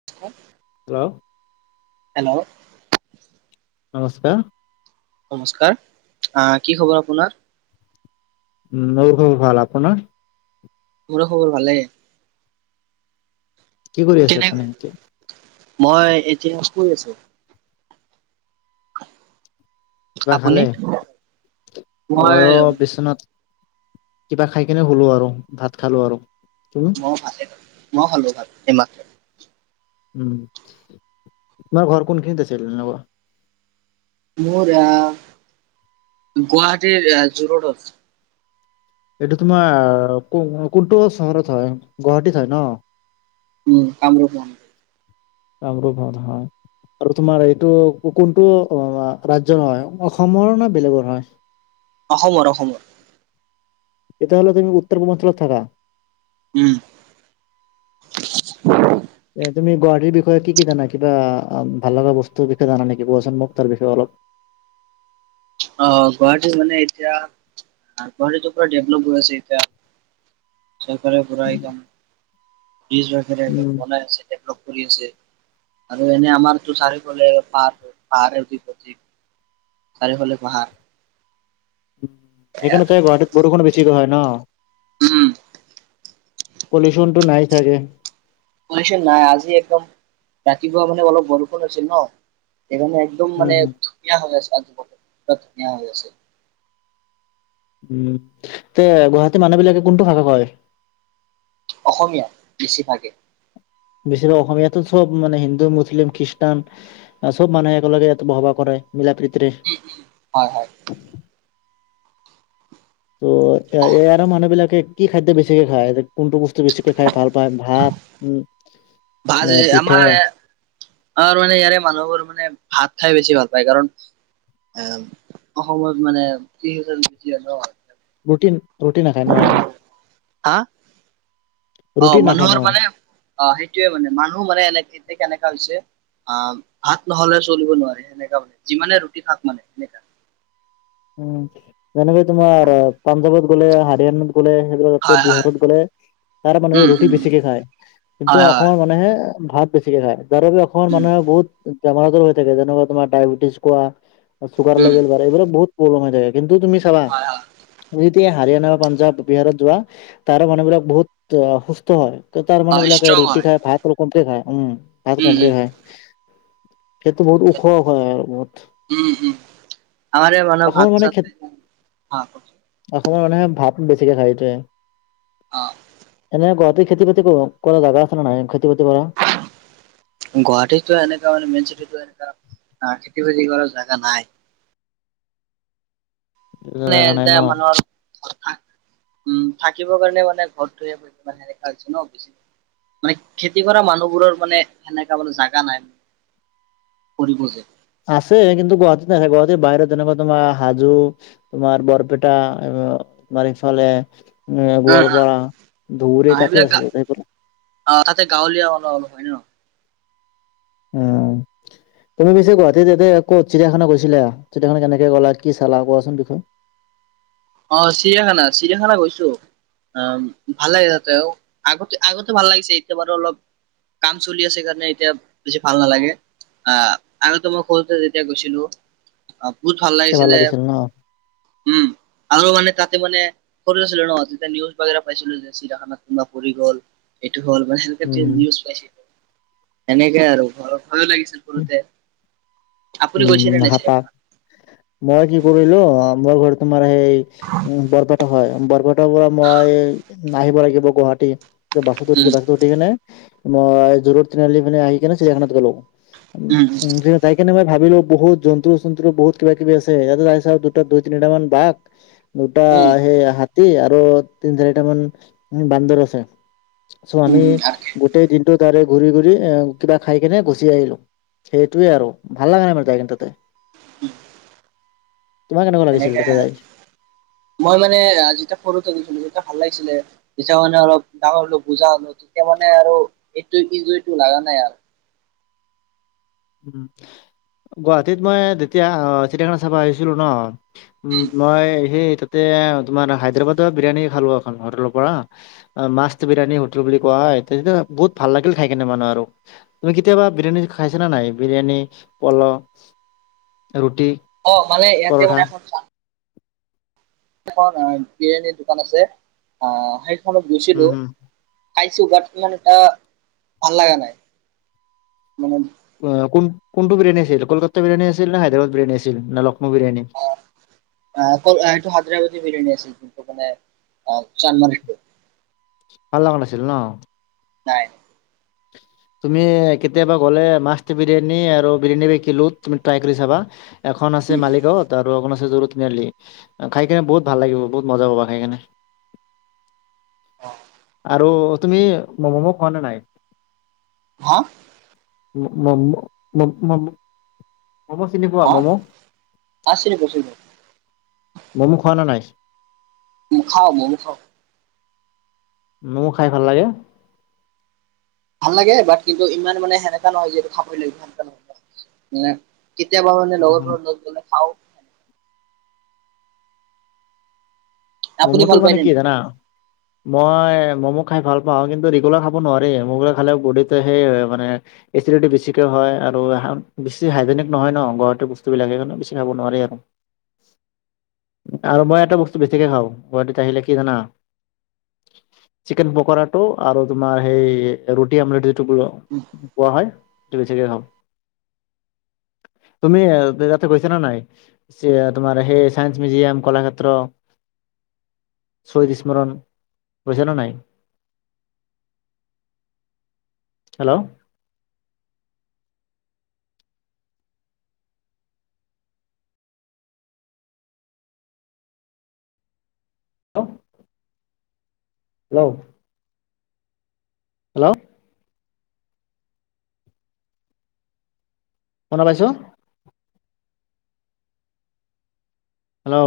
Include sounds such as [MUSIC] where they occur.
[INAUDIBLE] Hello hello নমস্কাৰ নমস্কাৰ অ' কি খবৰ আপোনাৰ উ ন হ [UNINTELLIGIBLE] ভাল আপোনাৰ মোৰো খবৰ ভালেই কি কৰি আছা কেনে মই এতিয়া কৈ আছো কিবা আপুনি খালে মই ময়ো বিচনাত কিবা খাই কেনে হলো আৰু ভাত খালো আৰু মই ভালে মই ভালো ভাল এইমাত্ৰ উম তোমাৰ ঘৰ কোনখিনিত আছিল মোৰ আহ গুৱাহাটীৰ জু ৰোডত এইটো তোমাৰ কোনটো চহৰত হয় গুৱাহাটীত হয় ন উম কামৰূপ কামৰূপত হয় আৰু তোমাৰ এইটো কোনটো ৰাজ্যৰ হয় অসমৰ নে বেলেগৰ হয় অসমৰ অসমৰ তেতিয়া হলে তুমি উত্তৰ পূৰ্বাঞ্চলত থাকা উম [INAUDIBLE] এ তুমি গুৱাহাটীৰ বিষয়ে কি কি জানা কিবা ভাল লগা বস্তুৰ বিষয়ে জানা নেকি কোৱাচোন মোক তাৰ বিষয়ে অলপ অ' গুৱাহাটীত মানে এতিয়া গুৱাহাটীতটো পুৰা ডেভলপ হৈ আছে এতিয়া চৰকাৰে পুৰা একদম বজ [UNINTELLIGIBLE] ৰাখেৰে উম এক বনাই আছে ডেভলপ কৰি আছে আৰু এনে আমাৰতো চাৰিওফালে পাহাৰ পাহাৰ [UNINTELLIGIBLE] চাৰিওফালে পাহাৰ সেইকাৰণে চাগে গুৱাহাটীত বৰষুণো বেছিকৈ হয় ন উম পলিউশনটো নাই ছাগে পল্লিউচন নাই আজি একদম ৰাতিপুৱা মানে অলপ বৰষুণ আছিল ন সেইকাৰণে একদম উম, মানে হম ধুনীয়া হৈ আছেআজি ধুনীয়া হৈ আছে উম গুৱাহাটী মানুহ বিলাকে কোনটো ভাষা কয় অসমীয়া বেছিভাগেই বেচিভাগ অসমীয়াতো চব মান হিন্দু, মুছলিম, খ্ৰীষ্টান আছো মানু একেলগে ইটো ভবা কৰাই মিলা প্ৰীতিৰে হয়, হয় অ', এ এয়া মানুহ বিলাকে কি খাদ্য বেছিকে খায় কোনটো বছ বেছিকৈ খাই ভাল পায় ভাত উ নে পিঠা? আৰু মানে ইয়াৰে মানুহবোৰ মানে ভাত খাই বেছি ভাল পায় কাৰণ এ অসমত মানে কিহু বেছি হয় ন ৰুট ৰুটি নাখায় ন হা অ, ৰুটি নাখায় ন? মানুহৰ মানে অ, সেইটোৱে মানে, মানুহ মানে এনে এ কেনেকা হৈছে আহ ভাত নহলে চলিব নোৱাৰে সেনেকা মানে যিমানে ৰুটি খাক মানে সেনেকা উম যেনেকে তোমাৰ পাঞ্জাৱত গ'লে হাৰিয়ানাত গ'লেই তাত হয় হয় বিহাৰত গ'লে তাৰ মানুহে উম ৰুটি উম বেছিকে খায় কিন্তু হয় হয় অসমৰ মানুহে ভাত বেছিকে খাই যাৰ বাবে অমান উম মানুে বহুত বমাৰ আজৰ হৈ থাকে যেনেকুৱা তোমাৰ ডায়বেটিছ কোৱা চুগাৰ উম লেভেল বাাৰ এইবিলাক বহুত প্ৰব্লেম হৈ যায় কিন্তু তুমি চাবা হয় হয় যেতিয়া হাৰিয়ানা বা পাঞ্জাৱ বিহাৰত যোৱা তাৰো মানুহবিলাক বহুত সুস্থ হয়। তাৰ অ মানুহ বিলাকে ষ্ট্ৰং ৰুটি হয় খাই ভাত ৰ কমক খায় উম ভাত উম কমক উম খায় সেইটো বহুত ওখ হয় আৰু বহুত উম উম আমাৰ মান অসমৰ ভাত মানে খে চাত খ অসমৰ মানুহে ভাত বেছিকে খায় এইটোয়েই অ', এনে ঘৰতে খেতি বাতি কৰা জোগা আছে নে নাই খেতি বাতি কৰা গুৱাহাটীতো এনেকা মানে মেইন চিটো এনেকা অ খেতি বাতি কৰাৰ জাগা নাই মানে জেগা নাই যে ন মানুহৰ উম থাকিব কাৰণে মানে ঘৰত ধে মে দেখাছ ন মানে খেতি কৰা মানুহবোৰৰ মানে সেনেকা মানে জাগা নাই কৰিব যে আছে কিন্তু গুৱাহাটীত নছে গুৱাহাটীৰ বাহিৰত যেনেকুৱা তোমাৰ হাজো তোমাৰ বৰপেটা তোমাৰ এইফালে এ অ গোৱালপাৰা অ ধুবুৰি তাতে সেইবিলাক গা আছে অ তাতে গাঁৱলীয়া অলপ অলপ হয় নে ন উম তুমি পিছে গুৱাহাটীত এতে কত চিয়াখনে গৈছিলা চিয়াখান কেনেকে গ'লা কি চালা কোৱাচোন দুখূ অ চিৰিয়াখানা চিৰিয়াখানা গৈছো অ ভাল লাগে তাতেও আগতে আগতে ভাল লাগিছে এতিয়া বাৰু অলপ কাম চলি আছে কাৰণে এতিয়া বেছি ভাল নালাগে আহ আগতেো মই সৰুতে যেতিয়া গৈছিলো অ বহুত ভাল তেতিয়া লাগিছিলে লাগিছিল ন উম আৰু মানে তাতে মানে সৰু আছিলো ন তেতিয়া নিউজ বাগে পাইছিলো যে চিৰাখান কোনবা পৰি গ'ল এইটো হ'ল মানে উম নিউজ পাইছিলো তেনেকে আৰু ভয় লাগিছে পৰুতে উম হাপাক মই কি কৰিলো মই ঘৰত তোমাৰ সেই উ বৰপেটা হয় বৰপেটাৰ পৰা মই আহিব লাগিব গুৱাহাটী বাছত উঠিলে উম বাছত উ কেনে ম জোৰত তিনিআলি পিনে আহি কিনে চিয়াখানাত গলো উম উ তাইকেনত ভাবিলো বহুত জন্তু চন্তুৰ বহুত কিবা কিবি আছে ইয়াতে তাই চাও দুটা দুই তিনিটা মান বাঘ দুটা উম সেই হাতী আৰু তিন চাৰিটাামান বান্দৰ আছে চ উম আমি উম আৰু কি? গোটেই দিন তাৰে ঘূৰি ঘুৰি এ কিবা খাই কিনে ঘুচি আহিলো সেইটোয়ে আৰু ভাল লগা নাই যাই খেনে তাতে তোমাক কেনেকুৱা লাগিছিল এনেকে তাতে যাই মই মানে ৰাজ সৰুত আহিছিলো যেতিয়া ভাল লাগিছিলে যেতিয়া মানে অলপ ডাঙৰ বুজা হলো তেতিয়া মানে আৰু এইটো [UNINTELLIGIBLE] লা নাই আৰু উ গুৱাহাটীত মই তেতিয়া চিটয়াখানা চাব আহিছিলো ন উম মই সেই তাতে তোমাৰ হায়দৰাবাদৰ বিৰিয়ানী খালো এখন হোটেলৰ পৰা মাষ্ট বিৰিয়ানী হোটেল বুলি কোৱা হয় বহুত ভাল লাগিল খাই কেনে মানে আৰু তুমি কেতিয়াবা বিৰিয়ানী খাইছা না নাই বিৰিয়ানী পল ৰুটি অ মানে ইয়াতে পৰঠা মানে এখন চ এখন বিৰিয়ানীৰ দোকান আছে অহ সেইখনত উম, গৈছিলো হুম। খাইছো বাত সিমানে এটা ভাল লগা নাই মানে উ কোনটো বিৰিয়ানী আছিল কলকাতা বিৰায়ী আছিল ন হাদদৰাবাদ বিৰিয়ানী আছিল ন লক্ষ্ণৌ বিৰিয়ানী সটো হায়দৰাবাদে বিৰিয়ানী আছিল কিন্তু মান অ চানমাৰটো ভাল লগা আছিল ন নাই [INAUDIBLE] তুমি কেতিয়াবা গ'লে মাষ্ট বিৰিয়ানী আৰু বিৰিয়ানী বি কিলো তুমি ত্ৰাই কৰি চাবা এখন আছে উম উম মালিগাঁৱত আৰু এখন আছে যু ৰুড তিনিআলি খাই কেনে বহুত ভাল লাগিব বহুত মজা পাবা খাই কেনে অ আৰু তুমি ম'ম'ম' খোৱা নে নাই হ, [UNINTELLIGIBLE] ম'ম' চিনি পোৱা হা ম'ম' আছিল বস্তু ম'ম'। খোৱা না নাই? ম, খা ম-ম খাওঁ। মম খাই ভাল লাগে। ভাল লাগে বাট কিন্তু ইমান মানে সেনেকা নহয় যে এইটো খাবৈ লাগিব [UNINTELLIGIBLE] মানে। কেতিয়াবা‌‌ মানে লগৰবোৰৰ লগত গলে খাওঁ। মম আপুনি টো ভাল পায় মানে নে কি নাই? জানা। মই ম'ম' খাই ভাল পাওঁ কিন্তু ৰেগুলাৰ খাব নোৱাৰি, খালে বডিটো সেই হয় মানে। এচিডিটি বেছিকে হয় আৰু বেছি হাইজেনিক নহয় ন ঘৰত বস্তুবিলাক সেইকাৰণে বেছি খাব নোৱাৰি আৰু। আৰু মই এটা বস্তু বেছিকে খাওঁ গুৱাহাটীত আহিলে কি জানা। চিকেন পকৰাটো আৰু তোমাৰ সেই ৰুটি আমলেট যিটো [UNINTELLIGIBLE] [UNINTELLIGIBLE] [UNINTELLIGIBLE] টো বেছি কে খাওঁ। তুমি [UNINTELLIGIBLE] তে গৈছা নে নাই তোমাৰ সেই চাইেন্স মিউজিয়াম কলাক্ষেত্ৰ। শ্বহীদ স্মৰণ গইছা নে নাই। হেল্ল, [UNINTELLIGIBLE] হেল্ল, হেল্ল, শুনা পাইছো। হেল্ল,